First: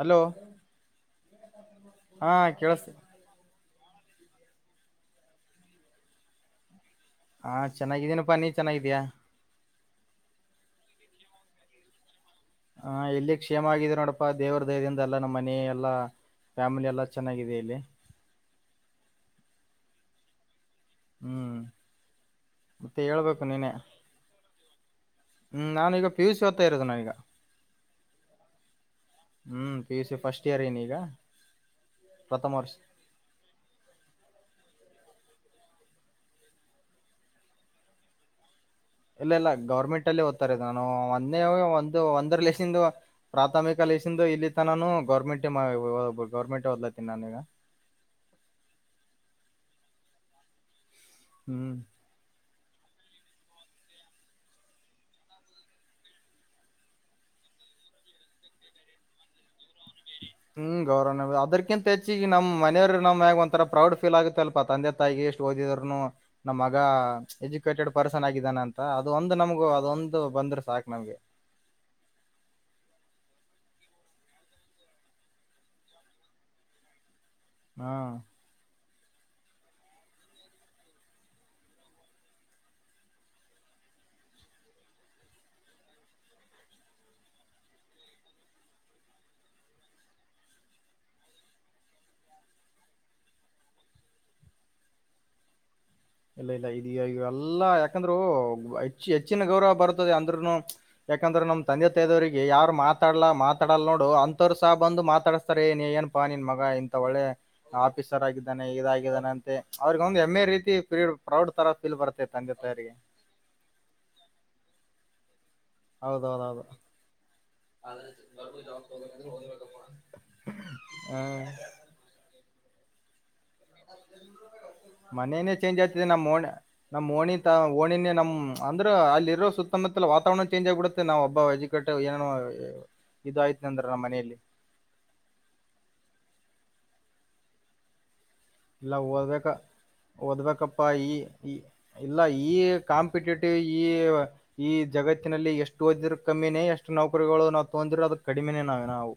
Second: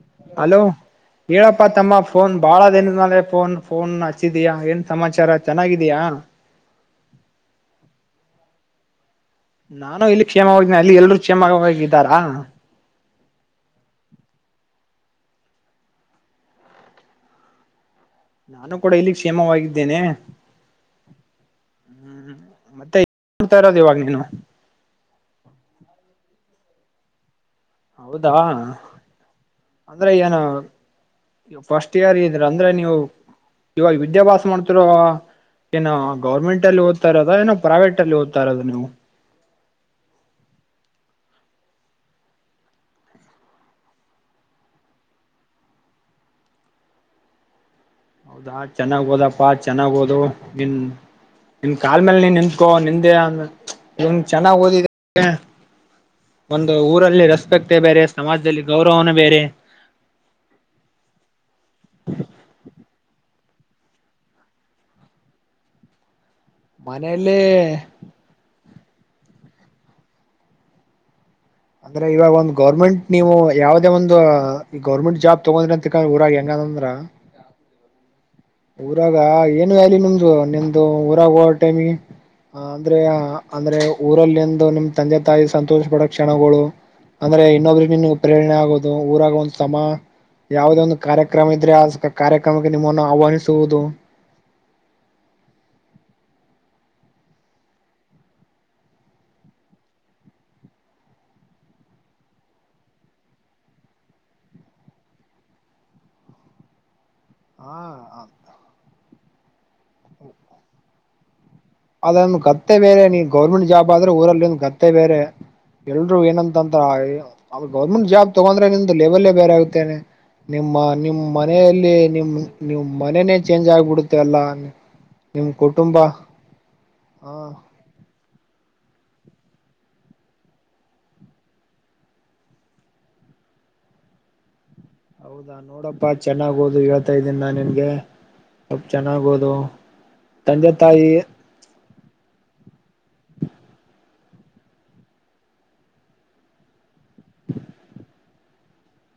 Hello hello ಹೇಳಪ್ಪಾ ತಮ್ಮ ಹಾ ಫೋನ್ ಬಾಳ ಕೇಳಸ್ ದನದ ಮೆ ಫೋನ್ ಫೋನ್ ಹಚ್ಚಿದಯಾ ಏನ್ ಸಮಾಚಾರ ಚೆನ್ನಾಗಿದಯ ಹಾ ಚೆನ್ನಾಗಿದೀನಪ್ಪ ನೀ ಚೆನ್ನಾಗಿದ್ಯಾಾ ನಾನು ಇಲ್ಲಿ ಕ್ಷೇಮ ಹೋಗಿದ್ದನ ಅಲ್ಲಿ ಎಲ್ಲರೂ ಕ್ಷೇಮವಾಗಿ ಹೋಗಿದ್ದಾರಾ ಹಾ ಎಲ್ಲಿ ಕ್ಷೇಮ ಆಗಿದೆ ನೋಡಪ್ಪ ದೇವ್ರ ದೈಹದಿಂದ ಎಲ್ಲಾ ನಮ್ಮ ಮನೆ ಎಲ್ಲಾ ಫ್ಯಾಮಿಲಿ ಎಲ್ಲ ಚೆನ್ನಾಗಿದೆ ಇಲ್ಲಿ ನಾನು ಕೂಡ ಇಲ್ಲಿ ಕ್ಷೇಮವಾಗಿದ್ದೇನೆ ಹ್ಮ್ ಮತ್ತೆ ಹೇಳ್ಬೇಕು ನೋಡ್ತಾ ನೀನೆ ಇರೋದು ಇವಾಗ ನೀನು ಹ್ಮ್ ನಾನೀಗ ಪಿಯುಷ್ ಓದ [unintelligible] ಅತ್ತ ಇರೋದನ ಈಗ ಹೌದಾ ಹ್ಮ್ ಪಿ ಯು ಅಂದ್ರೆ ಸಿ ಏನು ಫಸ್ಟ್ ಇಯರ್ ಏನ ಈಗ ಫಸ್ಟ್ ಇಯರ್ ಇದ್ರ ಪ್ರಥಮ ಅಂದ್ರೆ ವರ್ಷ ನೀವು ಇವಾಗ ವಿದ್ಯಾಭ್ಯಾಸ ಮಾಡ್ತಿರ ಏನೋ ಗೌರ್ಮೆಂಟ್ ಅಲ್ಲಿ ಓದ್ತಾ ಇರೋದ ಏನೋ ಪ್ರೈವೇಟ್ ಅಲ್ಲಿ ಓದ್ತಾ ಇರೋದ ನೀವು ಇಲ್ಲ ಇಲ್ಲ ಗೌರ್ಮೆಂಟ್ ಅಲ್ಲಿ ಓದ್ತಾರೆ ನಾನು ಒಂದೇ ಒಂದು ಒಂದರ ಲಸಂದು ಪ್ರಾಥಮಿಕ ಇಲ್ಲಿ ತಾನು ಗೌರ್ಮೆಂಟ ಗೌರ್ಮೆಂಟ್ ಓದ್ಲಾತನಿ ನಾನೀಗ [unintelligible] ಹೌದಾ ಚೆನ್ನಾಗ್ ಹೋದಪ್ಪಾ ಚೆನ್ನಾಗ್ ಹಓದು ನಿನ್ ಹ್ಮ್ ನಿನ್ ಕಾಲ್ ಮೇಲ್ ನೀನ್ ನಿನ್ ಕೋ ನಿಂದೆ ಆ ನಿನ್ ಚೆನ್ನಾಗ್ ಓದಿದ್ದ [unintelligible] [inaudible] ಒಂದು ಊರಲ್ಲಿ ರೆಸ್ಪೆಕ್ಟ ಬೇರೆ ಸಮಾಜದಲ್ಲಿ ಗೌರವನ ಬೇರೆ ಹ್ಮ್ ಗೌರವ ಅದಕಿಂತ ಹೆಚ್ಚ ಈ ನಮ್ಮ ಮನೆಯವರು ನಮ್್ಯಗ್ ಒಂರ ಪ್ರೌಡ್ ಫೀಲ್ ಆಗುತ್ತೆಲ್ಪ ತಂದೆ ತಾಯಿಗೆ ಎಷ್ಟ ಓದಿದ್ರುನು ನಮ್ಮ ಮಗ ಮನೆಯಲ್ಲೇ ಎಜುಕೇಟೆಡ್ ಪರ್ಸನ್ ಆಗಿದ್ದಾನ ಅಂತ ಮ ಅದ ಒಂದು ನಮ್ಗು ಅದೊಂದು ಬಂದ್ರೆ ಸಾಕು ನಮ್ಗೆ ಅಂದ್ರೆ ಇವಾಗ ಒಂದ್ ಗೌರ್ಮೆಂಟ್ ನೀವು ಯಾವದೇ ಒಂದು ಈ ಗೌರ್ಮೆಂಟ್ ಜಾಬ್ ತಗೊಂಡ್ರೆ ಅಂತಕೊಂಡ ಇಊರಾಗ ಹೆಂಗ ಂದ್ರ ಹಾ ಊರಾಗ ಏನು ಅ್ಯಲ ನಿಮ್ದು ನಿಮ್ದು ಊರಾಗ ಹೋ ಟೈಮಿಗೆ ಅಂದ್ರೆ ಅಂದ್ರೆ ಊರಲ್ಲಿಂದು ನಿಮ್ ತಂದೆ ತಾಯಿ ಸಂತೋಷ ಪಡೋ ಕ್ಷಣಗಳು ಅಂದ್ರೆ ಇನ್ನೊಬ್ರಿಗೆ ನೀನ್ ಪ್ರೇರಣೆ ಆಗೋದು ಊರಾಗ ಒಂದು ತ ಯಾವವುದೇ ಒಂದು ಕಾರ್ಯಕ್ರಮ ಇದ್ರೆ ಕಾರ್ಯಕ್ರಮಕ್ಕೆ ನಿಮ್ಮನ್ನು ಆಹ್ವಾನಿಸ ತೂದು ಇದಗ ಎಲ್ಲಾ ಯಾಕಂದ್ರೆ ಹೆ ಹೆಚ್ಚಿನ ಗೌರವ ಬರ್ತದೆ ಅಂದ್ರುನು ಯಾಕಂದ್ರ ನ ತಂದೆ ತಾಯದವರಿಗೆ ಯಾರು ಮಾತಾಡಾ ಮಾತಾಡಲ್ ನೋಡು ಅಂತಥವರು ಸಹ ಬಂದು ಮಾತಾಡಸ್ತಾರೆ ಏ ನೀ ಏನಪಾ ನಿನ್ ಮಗ ಇಂತ ಒಳ್ಳೆ ಹಾ ಆಫೀಸರ್ ಆಗಿದ್ದಾನೆ ಇದಾಗಿದ್ದಾನೆ ಅಂತೆ ಅವ್ರಗ ಒಂದು ಎ್ ಎ ರೀತಿ ಪ್ರೌಡ್ ತರ ಫೀಲ್ ಬರುತ್ತೆ ಅದೊಂದ ತಂದೆ ಗತ್ತೆ ತಾಯರಿಗೆ ಬೇರೆ ನೀ ಗೌರ್ಮೆಂಟ್ ಜಾಬ್ ಆದ್ರೆ ಊರಲ್ಲಿ ಒಂದು ಗತ್ತೆ ಬೇರೆ ಎಲ್ರು ಹೌದೌದೌದು ಏನಂತಂತ ಗೌರ್ಮೆಂಟ್ ಜಾಬ್ ತಗೊಂಡ್ರೆ ನಿಮ್ದ ಲೆವೆಲ್ಲೇ ಬೇರೆ ಆಗುತ್ತೇನೆ ನಿಮ್ಮ ನಿಮ್ಮ ಮನೆಯಲ್ಲಿ ನಿಮ್ ನೀವು ಮನೇನೇ ಚೇಂಜ್ ಆಗ್ಬಿಡುತ್ತೆ ಅಲ್ಲ ನಿಮ್ ಮನೇನೇ ಚೇಂಜ್ ಕುಟುಂಬ ಆಗ್ತಿದೆ ನಮ್ಮ ಓಣಿ ನಮ್ ಹಾ ಓಣಿ ತ ಓಣಿನೇ ನಮ ಅಂದ್ರ ಅಲ್ಲಿರೋ ಸುತ್ತಮುತ್ತಲ ವಾತಾವರಣ ಚೇಂಜ್ ಆಗ್ಬಿಡುತ್ತೆ ನಾವ್ ಒಬ್ಬ ವಜಿಕಟ್ಟ ಏನ ಇದು ಆಯ್ತ ಅಂದ್ರ ನಮ್ಮ ಮನೆಯಲ್ಲಿ ಹೌದಾ ನೋಡಪ್ಪಾ ಚೆನ್ನಾಗ್ದು ಇವತ್ತ ದಿನ ನಿನ್ಗೆ ಸ್ವಲ್ಪ ಇಲ್ಲ ಚೆನ್ನಾಗ್ ಓದ್ಬೇಕ ಓದು ತಂದೆ ಓದ್ಬೇಕಪ್ಪಾ ಈ ತಾಯಿ ಈ ಇಲ್ಲ ಈ ಕಾಂಪಿಟೇಟಿವ್ ಈ ಈ ಜಗತ್ತಿನಲ್ಲಿ ಎಷ್ಟು ಹೊದ ಕಮ್ಮಿನೇ ಎಷ್ಟು ನೌಕರಿಗಳು ನಾವು ತೊ ಅಂದರ ಅದು ಕಡಿಮೆನೇ ನಾವೇ ನಾವು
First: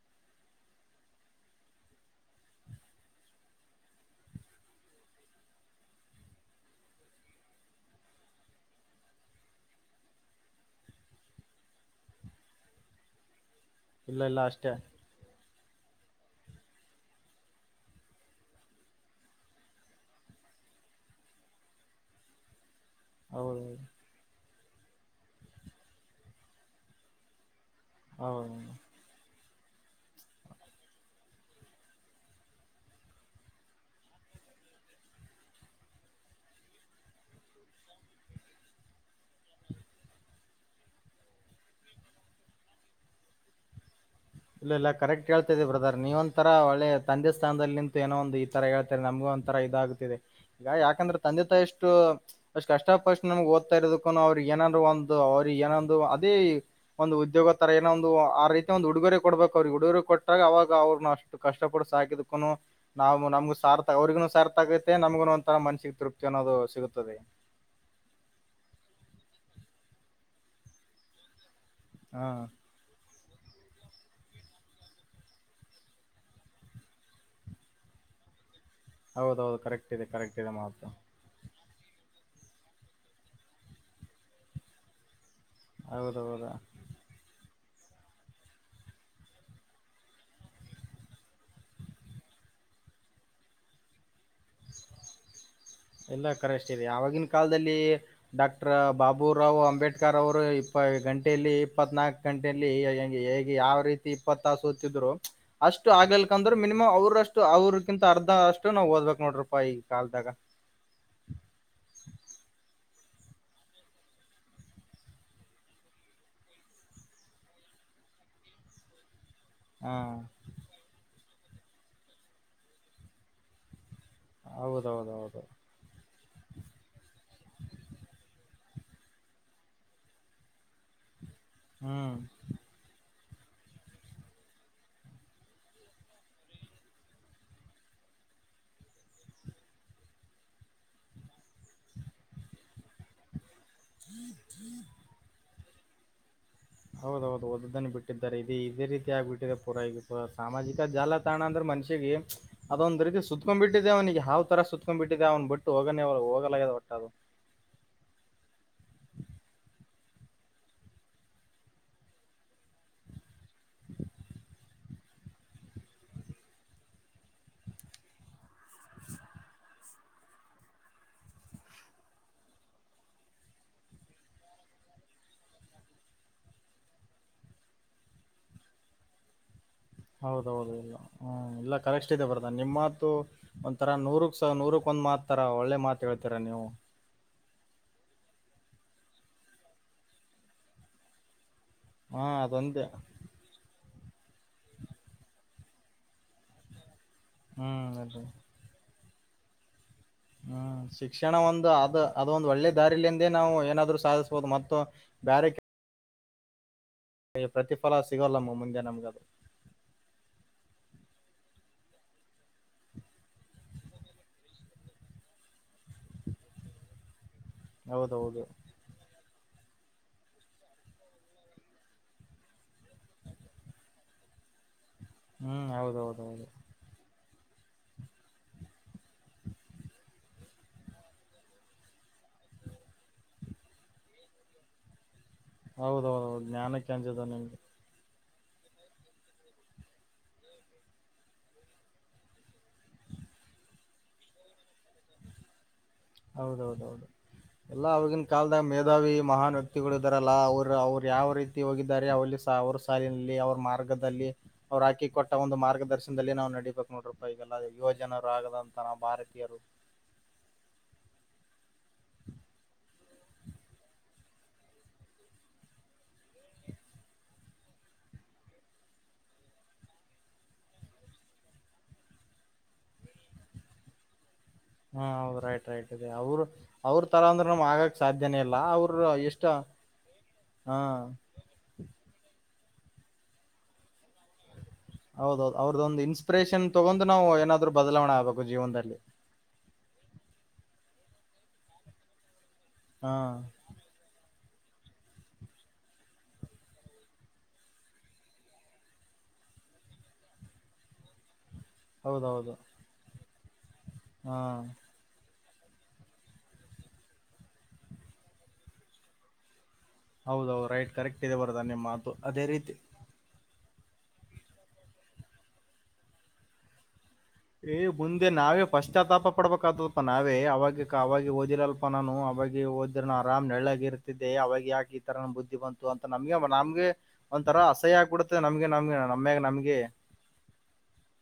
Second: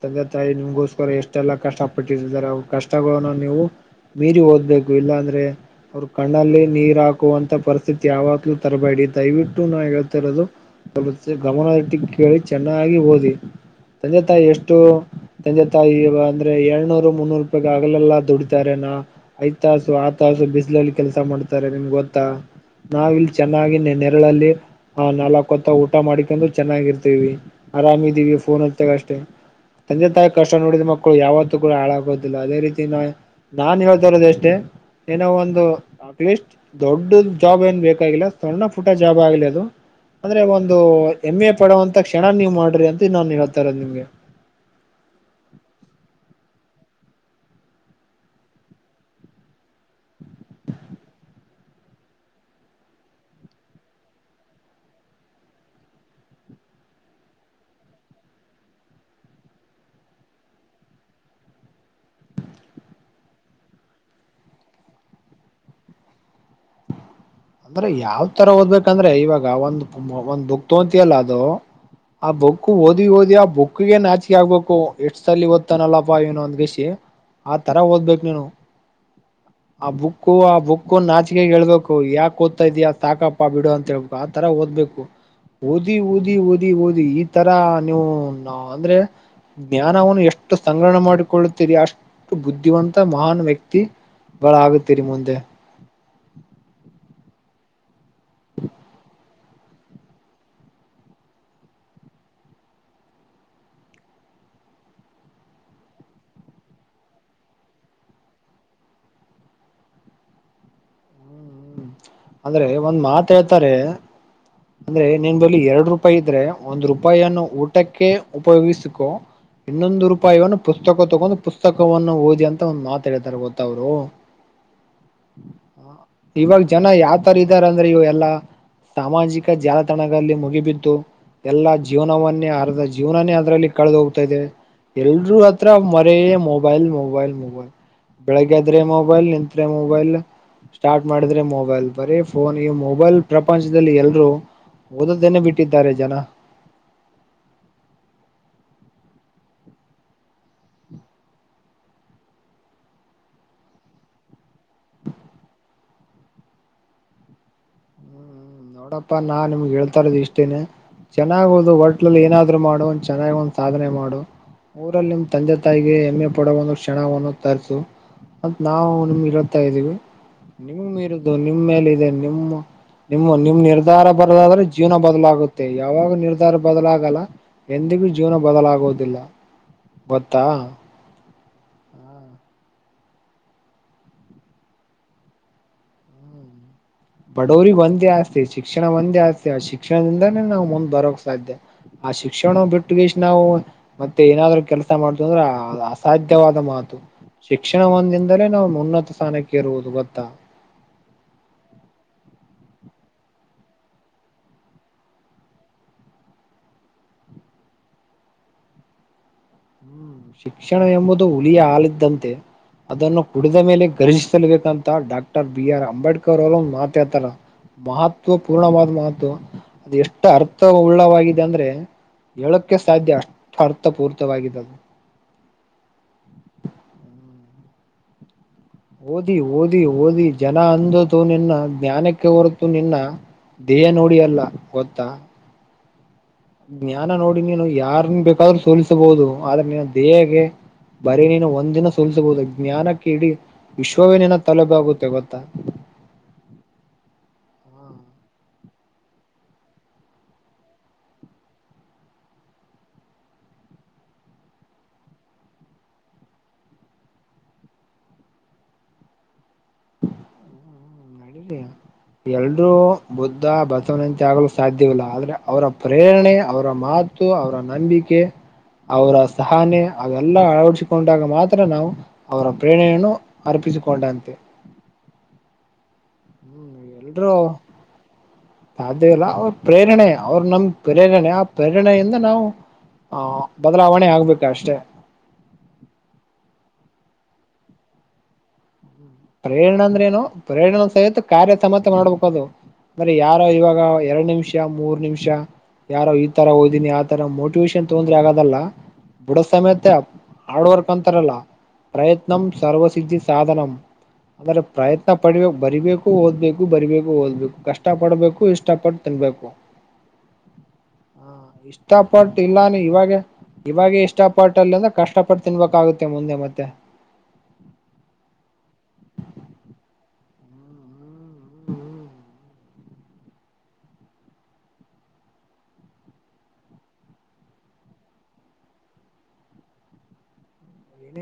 ತಂದೆ ತಾಯಿ ನಿಮ್ಗೋಸ್ಕರ ಎಷ್ಟೆಲ್ಲಾ ಕಷ್ಟಪಟ್ಟಿರ್ದ್ದಾರೆ ಅವ ಕಷ್ಟಗಳನ್ನು ನೀವು ಮೀರಿ ಓದ್ಬೇಕು ಇಲ್ಲಾಂದ್ರೆ ಅವ್ರ ಕಣ್ಣಲ್ಲಿ ನೀರ್ ಹಾಕುವಂತ ಪರಿಸ್ಥಿತಿ ಯಾವಾಗ್ಲೂ ತರಬೇಡಿ ದಯವಿಟ್ಟು ನಾ ಹೇಳ್ತಿರೋದು ಗಮನಟ್ಟು ಕೇಳಿ ಚೆನ್ನಾಗಿ ಓದಿ ಸಂಜೆ ಇಲ್ಲ ಇಲ್ಲ ತಾಯಿ ಅಷ್ಟೇ ಎಷ್ಟು ತಂದೆತಾಯಿ ಅಂದ್ರೆ ಏಳ್ನೂರು ಮುನ್ನೂರು ರೂಪಾಯ ಆಗಲೆಲ್ಲಾ ದುಡಿತಾರೆ ನಾ ಐ ತಾಸು ಆ ತಾಸು ಬಿಸಿಲಲ್ಲಿ ಕೆಲಸ ಮಾಡ್ತಾರೆ ನಿಮ್ಗೆ ಗೊತ್ತಾ ನಾವಿಲ್ಲಿ ಹೌದು ಚೆನ್ನಾಗಿ ನೆರಳಲ್ಲಿ ಆ ನಾಲ್ಕು ಹೊತ್ತ ಊಟ ಮಾಡಿಕೊಂಡು ಚೆನ್ನಾಗಿರ್ತೀವಿ ಆರಾಮ ಇದೀವಿ ಫೋನ್ ಹೌದು ಹತಕ್ಕ ಅಷ್ಟೆ ತಂದೆ ತಾಯಿ ಕಷ್ಟ ನೋಡಿದ ಮಕ್ಕಳು ಯಾವತ್ತೂ ಕೂಡ ಹಾಳಾಗೋದಿಲ್ಲ ಅದೇ ರೀತಿ ನ ನಾನ್ ಹೇಳ್ತಾರೋದ ಅಷ್ಟೇ ಏನೋ ಒಂದು ಅಟ್ಲೀಸ್ಟ್ ದೊಡ್ಡ ಜಾಬ್ ಏನ್ ಬೇಕಾಗಿಲ್ಲ ಸಣ್ಣ ಪುಟ ಜಾಬ್ ಆಗ್ಲಿ ಅದು ಅಂದ್ರೆ ಒಂದು ಎಮ್ ಎ ಪಡೋಂತ ಕ್ಷಣ ನೀವ್ ಮಾಡ್ರಿ ಅಂತ ಇನ್ನನ್ ಹೇಳ್ತಾರ ನಿಮ್ಗೆ ಇಲ್ಲ ಇಲ್ಲ ಕರೆಕ್ಟ್ ಕೇಳ್ತಿದಿ ಬ್ರದರ್ ನೀವ ಒಂಂತರ ಒಳ್ಳೆ ತಂದೆ ಸ್ಥಾನದಲ್ಲಿ ನಿಂತು ಏನೋ ಒಂದು ಈ ತರ ಹೇಳ್ತಾರೆ ನಮ್ಗೆ ಒಂತರ ಇದಾಗತಿದೆ ಈಗ ಯಾಕಂದ್ರೆ ತಂದೆ ತಾಯ ಎಷ್ಟು ಅಷ್ಟ್ ಕಷ್ಟ ಪಷ್ಟ್ ನಮ್ಗೆ ಓದ್ತಾ ಇರದಕ್ಕ ಅವ್ರಿಗೆ ಏನಾರರು ಒಂದು ಅವ್ರರು ಏನೊಂದು ಅದೇ ಒಂದು ಉದ್ಯೋಗ ತರ ಏನೊಂದು ಆ ರೀತಿ ಒಂದು ಉಡುಗೊರೆ ಕೊಡ್ಬೇಕು ಅವ್ರಿಗೆ ಉಡುಗರು ಕೊಟ್ಟಾಗ ಅವರು ಇಾಗ ಅವ್ರನು ಅಷ್ಟು ಕಷ್ಟಪಡ ಸಾಕಿದ್ಕುನು ನಾವು ನಮ್ಗ ಸಾರ್ಥ ಅವ್ರಿಗ ಸಾರ್ಥ ಆಗೈತೆ ನಮಗ ಒರ ಮನಸಿಗೆ ತೃಪ್ತಿ ಅನ್ನೋದು ಸಿಗದೆ ಅಂದ್ರೆ ಯಾವ್ ತರ ಓದ್ಬೇಕಂದ್ರೆ ಇವಾಗ ಒಂದ್ ಒಂದ್ ಬುಕ್ ತಗಂತಿಯಲ್ಲ ಅದು ಹಾ ಆ ಬೊಕು ಓದಿ ದಿ ಬುಕ್ ಗೆ ನಾಚಿಕೆ ಆಗ್ಬೇಕು ಎಷ್ಟು ಸಲ್ಲಿ ಓದ್ತ್ತನಲ್ಲಪ್ಪ ಏನ ಒಂದ್ ಷಿ ಆ ತರ ಓದ್ಬೇಕ ನೀನು ಹೌದೌದು ಆ ಕರೆಕ್ಟ್ ಇದೆ ಬುಕ್ಕು ಕರೆಕ್ಟ್ ಇದೆ ಆ ಮಾತು ಬುಕ್ಕು ನಾಚಿಕೆ ಹೇಳ್ಬೇಕು ಯಾಕ ಒತ್ತ ಇದಯ ಸಾಕಪ್ಪ ಬಿಡು ಅಂತ ಹೇಳ್ಬೇಕು ಆತರ ಓದ್ಬೇಕು ಓದಿ ಓದಿ ಹೌದೌದು ಓದಿ ಓದಿ ಈ ತರ ನೀವು ಅಂದ್ರೆ ಜ್ಞಾನವನ್ನು ಎಷ್ಟು ಸಂಗ್ರಹಣ ಮಾಡಿಕೊಳ್ಳುತ್ತೀರಿ ಅಷ್ಟು ಬುದ್ಧಿವಂತ ಮಹಾನ್ ವ್ಯಕ್ತಿ ಬಾಳ ಆಗತ್ತೀರಿ ಮುಂದೆ ಎಲ್ಲ ಕರೆಷ್ಟಿದೆ ಆವಾಗಿನ ಕಾಲದಲ್ಲಿ ಡಾಕ್ಟರ್ ಬಾಬುರಾವ್ ಅಂಬೇಡ್ಕರ್ ಅವರು ಇಪ್ಪ ಗಂಟೆಯಲ್ಲಿ ಇಪ್ಪತ್ನಾಲ್ಕು ಗಂಟೆಯಲ್ಲಿಗೆ ಹೇಗೆ ಯಾವ ರೀತಿ ಇಪ್ಪತ್ತ ಸತಿದ್ರು ಅಷ್ಟು ಆಗಲ್ಕ ಅಂದ್ರೆ ಮಿನಿಮಮ್ ಅವ್ರಷ್ಟು ಅವ್ರಗಿಂತ ಅರ್ಧಷ್ಟ ನಾವು ಓದ್ಬೇಕಕ್ ನೋ್ರ ರೂಪಾಯಿ ಈ ಕಾಲದಾಗ ಹ್ಮ್ ಅಂದ್ರೆ ಒಂದ್ ಮಾತ್ ಹೇಳ್ತಾರೆ ಅಂದ್ರೆ ನಿನ್ ಬಳಿ ಎರಡ್ ರೂಪಾಯಿ ಇದ್ರೆ ಒಂದ್ ರೂಪಾಯಿಯನ್ನು ಊಟಕ್ಕೆ ಉಪಯೋಗಿಸಕು ಹಾ ಇನ್ನೊಂದು ರೂಪಾಯಿಯನ್ನ ಪುಸ್ತಕ ತಕೊಂಡು ಪುಸ್ತಕವನ್ನು ಓದಿ ಅಂತ ಒಂದ್ ಮಾತ ಹೇಳ್ತಾರೆ ಗೊತ್ತವ್ರು ಹೌದೌದೌದುೌ ಯಾವ್ತರ ಇದ್ದಾರೆ ಅಂದ್ರೆ ಇವು ಎಲ್ಲಾ ಸಾಮಾಜಿಕ ಜಾಲತಾಣಗಳಲ್ಲಿ ಮುಗಿಬು ಎಲ್ಲಾ ಹ್ಮ್ ಜೀವನವನ್ನೇ ಅರ್ಧ ಜೀವನನೇ ಅ ಲ್ಲಿ ಕಳೆದ ಹೋಗ್ತಾದೆ ಎಲ್ರೂ ಹತ್ರ ಮರೆಯೇ ಮೊಬೈಲ್ ಮೊಬೈಲ್ ಮೊಬೈಲ್ ಬೆಳಿಗ್ಗೆದ್ರೆ ಮೊಬೈಲ್ ನಿತ್್ರೆ ಮೊಬೈಲ್ ಸ್ಟಾರ್ಟ್ ಮಾಡಿದ್ರೆ ಮೊಬೈಲ್ ಮೊಬೈಲ್ ಬರೀ ಫೋನ್ ಈ ಮೊಬೈಲ್ ಪ್ರಪಂಚದಲ್ಲಿ ಎಲ್ರೂ ಓದದೇನೆ ಬಿಟ್ಟಿದ್ದಾರೆ ಜನ ಹೌದ ಹೌದು ಓದ್ದನ್ನ ಬಿಟ್ಟಿದ್ದಾರೆ ಇದು ಇದೇ ರೀತಿ ಆಗ್ಬಿಟ್ಟಿದೆ ಪೂರಗೂ ಸಾಮಾಜಿಕ ಜಾಲತಾಣ ಅಂದ್ರೆ ಮನುಷಿಗೆ ಅದೊಂದ ರೀತಿ ಸತ್ಕೊಂಡ್ಬಿಟ್ಟಿದೆ ಅವನಿಗೆ ಹಾವ್ ತರ ಸುತ್ಕೊಂಡ್ ಬಿಟ್ಟಿದೆ ಅವ್ನು ಬಿಟ್ಟು ಹೋಗ ಅವ ಹೋಗ ಒಟ್ಟ ಹ್ಮ್ ನೋಡಪ್ಪಾ ನಾ ನಿಮ್ಗೆ ಹೇಳ್ತಾಾರೋದು ಇಷ್ಟೇನೆ ಚೆನ್ನಾಗುದು ಹೋಟ್ಲಲ್ಲಿ ಏನಾದ್ರು ಮಾಡು ಒ ಚೆನ್ನ ಒ ಸಾಧನೆ ಮಾಡು ಊರಲ್ಲಿ ನಿಮ ತಂದೆ ತಾಯಿಗೆ ಹೆಮ್ಮೆ ಪಡುವ ಒಂದು ಕ್ಷಣವನ್ನು ತರಿಸು ಮತ್ ನಾವು ನಿಮ್ ಇರತಾ ಇದ್ದೀವಿ ನಿಮ್ ಇರುದು ನಿಮ್ಮೇಲೆ ಇದೆ ನಿಮ್ಮ ನಿಮ್ ನಿರ್ಧಾರ ಬರದಾದ್ರೆ ಜೀವನ ಬದಲಾಗುತ್ತೆ ಯಾವಾಗ ನಿರ್ಧಾರ ಬದಲಾಗಲ್ಲ ಎಂದಿಗೂ ಜೀವನ ಬದಲಾಗುವುದಿಲ್ಲ ಹೌದೌದು ಇಲ್ಲ ಹ್ಮ ಇಲ್ಲ ಕರೆಕ್ಟ್ ಹ ಇದೆ ಬರ್ತೆ ನಿಮ್ಮ ಒಂಥರಾ ನೂರಕ್ ಸ ನೂರಕ್ ಒಂದ್ ಮಾತ್ತರ ಒಳ್ಳೆ ಮಾತ ಹೇಳ್ತೀರ ಹ್ಮ್ ನೀವು ಬಡವರಿಗೆ ಒಂದೇ ಆಸ್ತಿ ಶಿಕ್ಷಣ ಒಂದೇ ಆಸ್ತಿ ಶಿಕ್ಷಣದಿಂದಾನೇ ನಾವು ಮುಂದ್ ಬರೋಕ್ ಸಾಧ್ಯ ಆ ಹಾ ಶಿಕ್ಷಣ ಅದೊಂದೇ ಬಿಟ್ಟುಷ್ಟ ನಾವು ಮತ್ತೆ ಏನಾದ್ೂ ಕೆಲಸ ಮಾಡ್ತು ಅಂದ್ರ ಅಸಾಧ್ಯವಾದ ಮಾತು ಶಿಕ್ಷಣ ಹ್ಮ್ ಅಲ್ರಿ ಒಂದಿಂದಲೇ ನಾವು ಉನ್ನತ ಸ್ಥಾನಕ್ಕೆ ಇರುವುದು ಗೊತ್ತ ಹ್ಮ್ ಶಿಕ್ಷಣ ಒಂದು ಆದ ಅದು ಒಂದು ಒಳ್ಳೆ ದಾರಿಲಿಂದೇ ನಾವು ಏನಾದ್ೂ ಸಾಧಿಸ್ಬಹುದು ಮತ್ತು ಬೇರೆ ನಮಗೆ ಪ್ರತಿಫಲ ಸಿಗೋಲ್ಲಮ್ಮ ಮುಂದೆ ನಮಗದು ಹ್ಮ್ ಶಿಕ್ಷಣ ಎಂಬುದು ಹುಳಿಯ ಆಾಲಿದ್ದಂತೆ ಅದನ್ನು ಕುಡಿದ ಮೇಲೆ ಘರ್ಷ್ಬೇಕಂತ ಡಾಕ್ಟರ್ ಬಿ ಆರ್ ಅಂಬೇಡ್ಕರ್ ಅವರು ಮಾತಾಡ್ತಾರ ಮಹತ್ವ ಹೌದೌದು ಪೂರ್ಣವಾದ ಮಹತ್ವ ಅದು ಎಷ್ಟು ಅರ್ಥ ಉಳ್ಳವಾಗಿದೆ ಅಂದ್ರೆ ಹೇಳಕ್ಕೆ ಸಾಧ್ಯ ಅಷ್ಟು ಅರ್ಥ ಪೂರ್ತಿ ವಾಗಿದ್ದದು ಹ್ಮ್ ಹೌದೌದ ಹೌದು ಓದಿ ಓದಿ ಓದಿ ಜನ ಅಂದತು ನಿನ್ನ ಜ್ಞಾನಕ್ಕೆ ಹೊರತು ನಿನ್ನ ದೇಹ ನೋಡಿ ಅಲ್ಲ ಗೊತ್ತಾ ಹೌದೌದೌದು ಜ್ಞಾನಕ್ಕೆ ಜ್ಞಾನ ಅಂಜದ ನೋಡಿ ನಿಮ್ಗೆ ನೀನು ಯಾರ್ನ್ ಬೇಕಾದ್ರೂ ಸೋಲಿಸಬಹುದು ಆದ್ರೆ ನೀನ ದೇಹಗೆ ಬರೀ ನೀನು ಒಂದಿನ ಸುಲ್ಸಬಹುದು ಜ್ಞಾನಕ್ಕೆ ಇಡೀ ವಿಶ್ವವೇನೇನ ತಲೆಬ ಆಗುತ್ತೆ ಗೊತ್ತಾ ಹೌದೌದೌದು ಎಲ್ಲಾ ಅವವಾಗಿನ್ ಕಾಲಲ್ದ ಮೇಧಾವಿ ಮಹಾನ್ ವ್ಯಕ್ತಿಗಳು ಇದಾರಲ್ಲ ಅವರು ಅವ್ರು ಯಾವ ರೀತಿ ಹೋಗಿದ್ದಾರೆ ಅವಲ್ಲಿ ಅವ್ರ ಸಾಲಿನಲ್ಲಿ ಅವ್ರ ಮಾರ್ಗದಲ್ಲಿ ಅವ್ರು ಹಾಕಿ ಕೊಟ್ಟ ಒಂದು ಮಾರ್ಗದರ್ಶನದಲ್ಲಿ ನಾವು ನಡೀಬೇಕಕ್ ನೋಡ್ರಪ್ಪ ಈಗ ಎಲ್ಲ ಯುವಜನರು ಆಗದಂತ ನ ಭಾರತೀಯರು ಮಾಡಡಯ ಎಲ್ರೂ ಬುದ್ಧ ಬಸವನಂತೆ ಆಗಲು ಸಾಧ್ಯವಿಲ್ಲ ಆದ್ರೆ ಅವರ ಪ್ರೇರಣೆ ಅವರ ಮಾತು ಅವರ ನಂಬಿಕೆ ಅವರ ಸಹನೆ ಅವೆಲ್ಲ ಅಳವಡಿಸಿಕೊಂಡಾಗ ಮಾತ್ರ ನಾವು ಅವರ ಪ್ರೇರಣೆಯನ್ನು ಅರ್ಪ ಕಪ್ಪಿಸಿಕೊಂಡಂತೆ ಹಾ ಹೌದು ರೈಟ್ ರೈಟ್ ಅದೆ ಅವರು ಅವ್ರ ತರ ಎಲ್ರೂ ಅಂದ್ರೆ ನಮ್ ಆಗಕ್ ಸಾಧ್ಯನೇ ಇಲ್ಲ ಅವರು ಸಾಧ್ಯವಲ್ಲ ಎಷ್ಟ ಅವ್ರ ಪ್ರೇರಣೆ ಅವ್ರ ನಮ ಹಾ ಪ್ರೇರಣೆ ಆ ಪ್ರೇರಣ ನಾವು ಆಹ ಬದಲಾವಣೆ ಆಗ್ಬೇಕ ಅಷ್ಟೆ ಹೌದೌದು ಅವ್ರದೊಂದು ಇನ್ಸ್ಪಿರೇಷನ್ ತಗೊಂಡು ನಾವು ಏನಾದ್ರು ಬದಲಾವಣೆ ಆಗ್ಬೇಕು ಜೀವನದಲ್ಲಿ ಪ್ರೇರಣ ಅಂದ್ರೇನು ಪ್ರೇರಣ ಸಹತ ಕಾರ್ಯ ಸಮತ ಮಾಡ್ಬೇಕು ಅದು ಹಾ ಯಾರೋ ಇವಾಗ ಎರಡು ನಿಮಿಷ ಮೂರ್ ನಿಮಿಷ ಯಾರೋ ಈ ತರ ಓದಿನನಿ ಆ ತರ ಮೋಟಿವೇಶನ್ ತೊಂದ್ರೆ ಆಗದಲ್ಲ ಬೂಡೋ ಸಮಯತ ಹಾರ್ಡ್ ವರ್ಕ್ ಅಂತಾರಲ್ಲ ಪ್ರಯತ್ನಂ ಹೌದೌದು ಸರ್ವಸಿದ್ಧಿ ಸಾಧನಂ ಹಾ ಅಂದ್ರೆ ಪ್ರಯತ್ನ ಪಡಿಬೇಕ ಬರಿಬೇಕು ಓದ್ಬೇಕು ಬರಿಬೇಕು ಓದ್ಬೇಕು ಕಷ್ಟ ಪಡ್ಬೇಕು ಇಷ್ಟಪಟ್ಟು ತಿನ್ಬೇಕು ಹೌದೌದು ರೈಟ್ ಕರೆಕ್ಟ್ ಹ ಇದೆ ಬರದ ನಿಮ್ಮ ಮಾತು ಅದೇ ರೀತಿ ಇವಾಗ ಇಷ್ಟಪಟ್ಟಲ್ಲಿ ಅಂದ್ರೆ ಕಷ್ಟಪಟ್ಟ ತಿನ್ಬೇಕಾಗುತ್ತೆ ಮುಂದೆ ಮತ್ತೆ ಏ ಮುಂದೆ ನಾವೇ ಫಸ್ಟ್ ಆತಾಪ ಪಡ್ಬೇಕಾಗ್ತದಪ್ಪ ನಾವೇ ಅವಾಗ ಅವಾಗ ಓದಿರಲ್ನಾನು ಅವ ಗೆ ಓದ ಆರಾಮ್ ನಳ್ಳಗ ಇರ್ತಿದ್ದೆ ಅವಾಗ ಯಾಕೆ ಈ ತರ ಬುದ್ಧಿ ಬಂತು ಅಂತ ನಮಗೆ ನಮ್ಗೆ ಒಂಥರ ಅಸಹ್ಯ ಆಗಿಬಿಡುತ್ತೆ ನಮ್ಗೆ ನಮ್ಗೆ ನಮ್ಯಾಗ ನಮ್ಗೆ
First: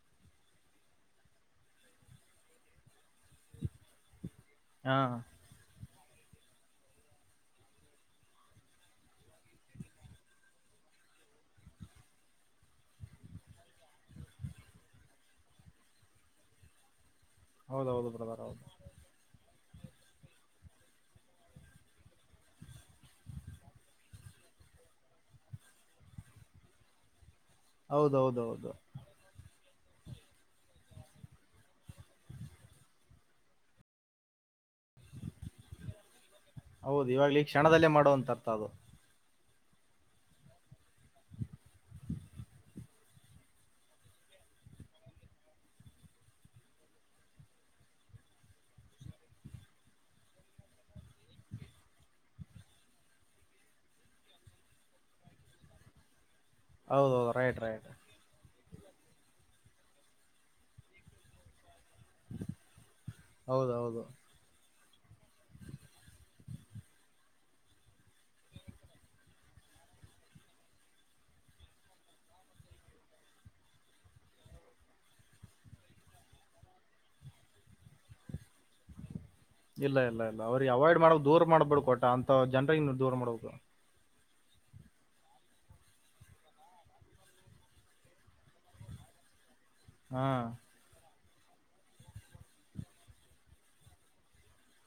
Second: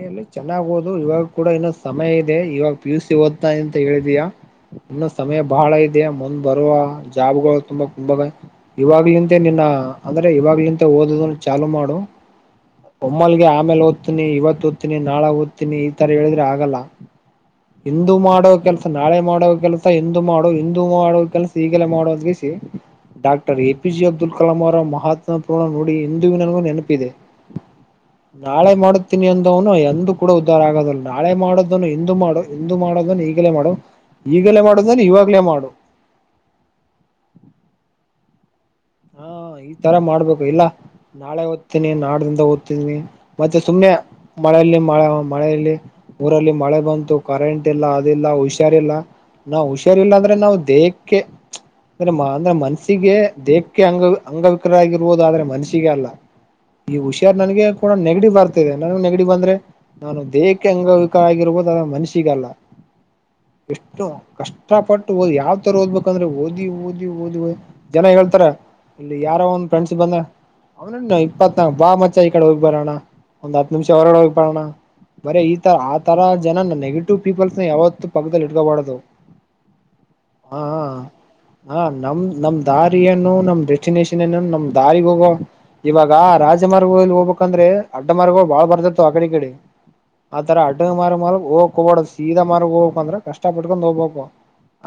ಏನಲ್ಲಿ ಚೆನ್ನಾಗಹುದು ಇವಾಗ ಕೂಡ ಇನ್ನೊಂದು ಸಮಯ ಇದೆ ಇವಾಗ ಪಿಯ ಯು ಓದ್ತಾ ಅಂತ ಹೇಳಿದಯಾ ಹಾ ಇನ್ನು ಸಮಯ ಬಹಳ ಮುಂದ್ ಬರುವ ಜಾಬ್ಗಳು ತುಂಬಾ ತುಂಬ ಇವಾಗ್ಲಿಂದ ನಿನ್ನ ಅಂದ್ರೆ ಇವಾಗ್ಲ ಓದದ ಚಾಲು ಮಾಡು ಒಮ್ಮಲ್ಗೆ ಆಮೇಲೆ ಓದ್ತೀನಿ ಇವತ್ತು ಓದ್ತನಿ ನಾಳೆ ಓದ್ತೀನಿ ಈ ತರ ಹೇಳಿದ್ರೆ ಆಗಲ್ಲ ಹೌದೌದು ಇಂದು ಬ್ರದರ್ ಮಾಡೋ ಹೌದು ಕೆಲ್ಸ ನಾಳೆ ಮಾಡೋ ಕೆಲ್ಸ ಎ ಮಾಡು ಹಿಂದ ಮಾಡುವ ಕೆಲಸ ಈಗಲ್ಲ ಮಾಡೋದ್ಗೆಸಿ doctor A P J Abdul Kalam ಅವರ ಮಹಾತ್ಮ [unintelligible] ನೆನಪಿದೆ ಹೌದೌದೌದು ನಾಳೆ ಮಾಡುತ್ತೀನಿ ಅಂದವನು ಎಂದು ಕೂಡ ಉದ್ಧಾರ ಆಗೋದಿಲ್ಲ. ನಾಳೆ ಮಾಡೋದನ್ನು ಇಂದು ಮಾಡು ಎಂದು ಮಾಡದನ್ನು ಈಗಲೇ ಮಾಡು ಈಗಲೇ ಮಾಡೋದನ್ನ ಇವಾಗ್ಲೇ ಮಾಡು ಹೌದು ಇವಾಗ ಈ ಕ್ಷಣದಲ್ಲೇ ಮಾಡು ಅಂತ ಅರ್ಥ ಅದು ಹಾ ಈ ತರ ಮಾಡ್ಬೇಕು ಇಲ್ಲ ನಾಳೆ ಓದ್ತೀನಿ ನಾಡ ದಿಂದ ಓದ್ತಿದೀನಿ ಮತ್ತೆ ಸುಮ್ನೆ ಮಳೆಯಲ್ಲಿ ಮಳೆ ಮಳೆಯಲ್ಲಿ ಊರಲ್ಲಿ ಮಳೆ ಬಂತು ಕರೆಂಟ್ ಇಲ್ಲ ಅದಿಲ್ಲ ಹುಷಾರಿಲ್ಲ ನಾವ್ ಹುಷಾರಿಲ್ಲಾ ಅಂದ್ರೆ ನಾವು ದೇಹಕ್ಕೆ ಅಂದ್ರೆ [unintelligible] ಮನಸ್ಸಿಗೆ [inaudible] ಅಂಗ ಅಂಗವಿಕ್ರ ಆಗರುವುದು ಆದ್ರೆ ಮನಸಿಗೆ ಅಲ್ಲ ಈ ಹೌದೌದು ಹುಷಾರಾರ್ ರೈಟ್ ನನಗೆ ರೈಟ್ ಕೂಡ ನೆಗಟಿವ್ ಬರ್ತದೆ [unintelligible] ನನಗೂ ನೆಗಡಿ ಬಂದ್ರೆ ನಾನು ದೇಹಕ್ಕೆ ಅಂಗವಿಕಲ ಆಗಿರಬಹುದು. ಮನಸಿಗಲ್ಲ ಹೌದೌದು ಎಷ್ಟೂ ಕಷ್ಟ ಕಷ್ಟಪಟ್ಟುಓದಿ ಯಾವ್ ತರ ಓದ್ಬೇಕಂದ್ರೆ ಓದಿ ಓದಿ ಓದಿ ಓದಿ ಜನ ಹೇಳ್ತಾರ ಇಲ್ಲಿ ಯಾರೋ ಒಂದ ಫ್ರೆಂಡ್ಸ್ ಬಂದ್ರ ಅವನೇನು ಇಪ್ಪತ್ನಾಕ ಬಾ ಮಚ್ಚ ಈ ಕಡೆ ಹೋಗ್ ಬರೋಣ ಒಂದ್ ಹತ್ ನಿಮಿಷ ಹೊರಗಡೆ ಹೋಗ್ ಬರೋಣ ಬರೇ ಈ ತರ ಆ ತರ ಜನ ನೆಗೆಟಿವ್ ಪೀಪಲ್ಸ್ ನ ಯಾವತ್ತು ಪಕ್ಕದಲ್ಲಿ ಇಟ್ಕೋಬಾರದು ಇಲ್ಲ ಇಲ್ಲ ಇಲ್ಲ ಅವ್ರಿಗೆ ಅವಾಯ್ಡ್ ಮಾಡ ದೂರ ಹಾ ಮಾಡ್ಬೇಡ್ ಕೊಟ್ಟ ಅಂತ ಜನ್ರ ದೂರ ಮಾಡ್ಬೇಕು. ರಾಮೇಶನ್ನ ನಮ್ ದಾರಿಗೆ ಹೋಗು -ಮಿ- ಇವಾಗ ರಾಜಮಾರ್ಗದಲ್ಲಿ ಹೋಗ್ಬೇಕಂದ್ರೆ ಅಡ್ಡಮಾರ್ಗವ ಬಾಳ ಬರ ತೀರ ಆಕಡೆ ಈಕಡೆ. ಹಾ ಆತರ ಅಡ್ಡ ಮಾರ್ ಮಾರ್ಗ್ ಹೋಗಾ ಕೆ ಹೋಗಬಾರದು ಅಂದ್ರೆ ಸೀದಾ ಮಾರ್ಗ್ ಹೋಗ್ ಬೇಕು ಅಂದ್ರ ಕಷ್ಟ ಪಟ್ಕೊಂಡ್ ಹೋಗ್ಬಬೇಕು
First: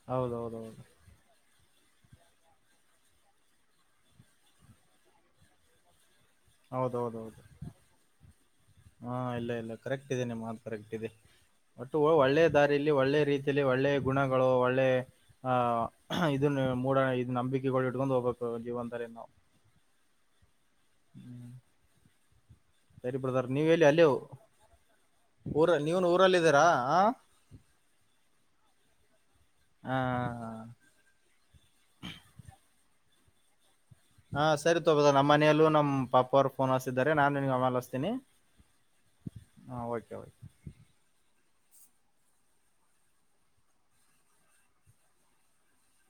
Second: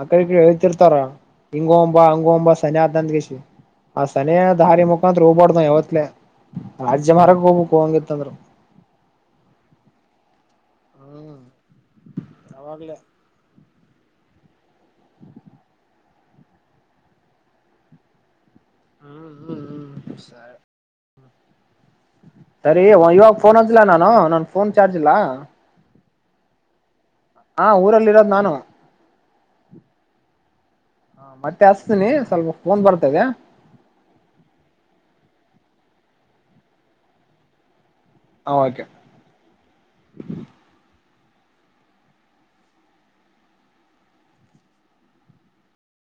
ಆಕಡೆ ಈ ಕಡೆ ಹೌದೌದೌದು ಹೇಳ್ತಿರ್ತಾರ ಹಂಗ ಹೋಗೋಣ ಬಾ ಹಿಂಗ ಹೋಗೋಣ ಬಾ ಸನಿ ಅಗತೇತಿ ಅಂದ ಕ್ಯಾಶಿ. ಆ ಸನಯ ದಾರಿ ಮುಖಾಂತರಾ ಹೋಗಬಾರದು ಯಾವತ್ಲೆ ಹೌದ ರಾಜ್ಯ ಹೌದ ಮಾರ್ಗ ಹೌದು ಹೋಗ್ಬೇಕು ಹಂಗಿತ್ತಂದ್ರ ಹಾ ಇಲ್ಲ ಇಲ್ಲ ಕರೆಕ್ಟ್ ಇದೆ ನಿಮ್ಮ ಮಾತ ಹ್ಮ್ ಒಟ್ಟು ಒಳ್ಳೆ ದಾರಿಯಲ್ಲಿ ಅವಾಗ್ಲೇ ಒಳ್ಳೆ ರೀತಿಯಲ್ಲಿ ಒಳ್ಳೆ ಗುಣ ಒಳ್ಳೆ ಆ ಇದನಾ ಮೂಡ ನಂಬಿಕೆಗಳನ್ನು ಇಟ್ಕೊಂಡು ಹೋಗಬೇಕು ಇ ಜೀವನ್ ತರನ್ನ ಹ್ಮ್ [unintelligible] ಹ್ಮ್ [unintelligible] ಹ್ಮ್ ಸರಿ ಇವಾಗ ಫೋನ್ ಹಚ್ಚಲಾ ನಾನು ನನ್ ಫೋನ್ ಚಾರ್ಜ್ ಇಲ್ಲಾ. ಇದೀರಾ-ರಾ ಹಾ -ಊರಲ್ಲಿರೋದ ನಾನು ಆ -ಹ -ಮತ್ತೆ ಹಚ್ಚತಿನಿ ಸ್ವಲ್ಪ ಫೋನ್ ಬರ್ತಾ ಇದೆ. ಹಾ -ಸರಿ ತಗೋ ನಮ್ಮ ಮನೆಯಲ್ಲೂ ನಮ್ಮ ಪಪ್ಪಾ ಅವ್ರು ಫೋನ್ ಹಚ್ಚ ತಿದರೆ ನಾನು ನಿನಗೆ ಆಮೇಲೆ ಹಚತೇನಿ. ಓಕೆ ತನಿ- ಹ -ಓಕೆ ಓಕೆ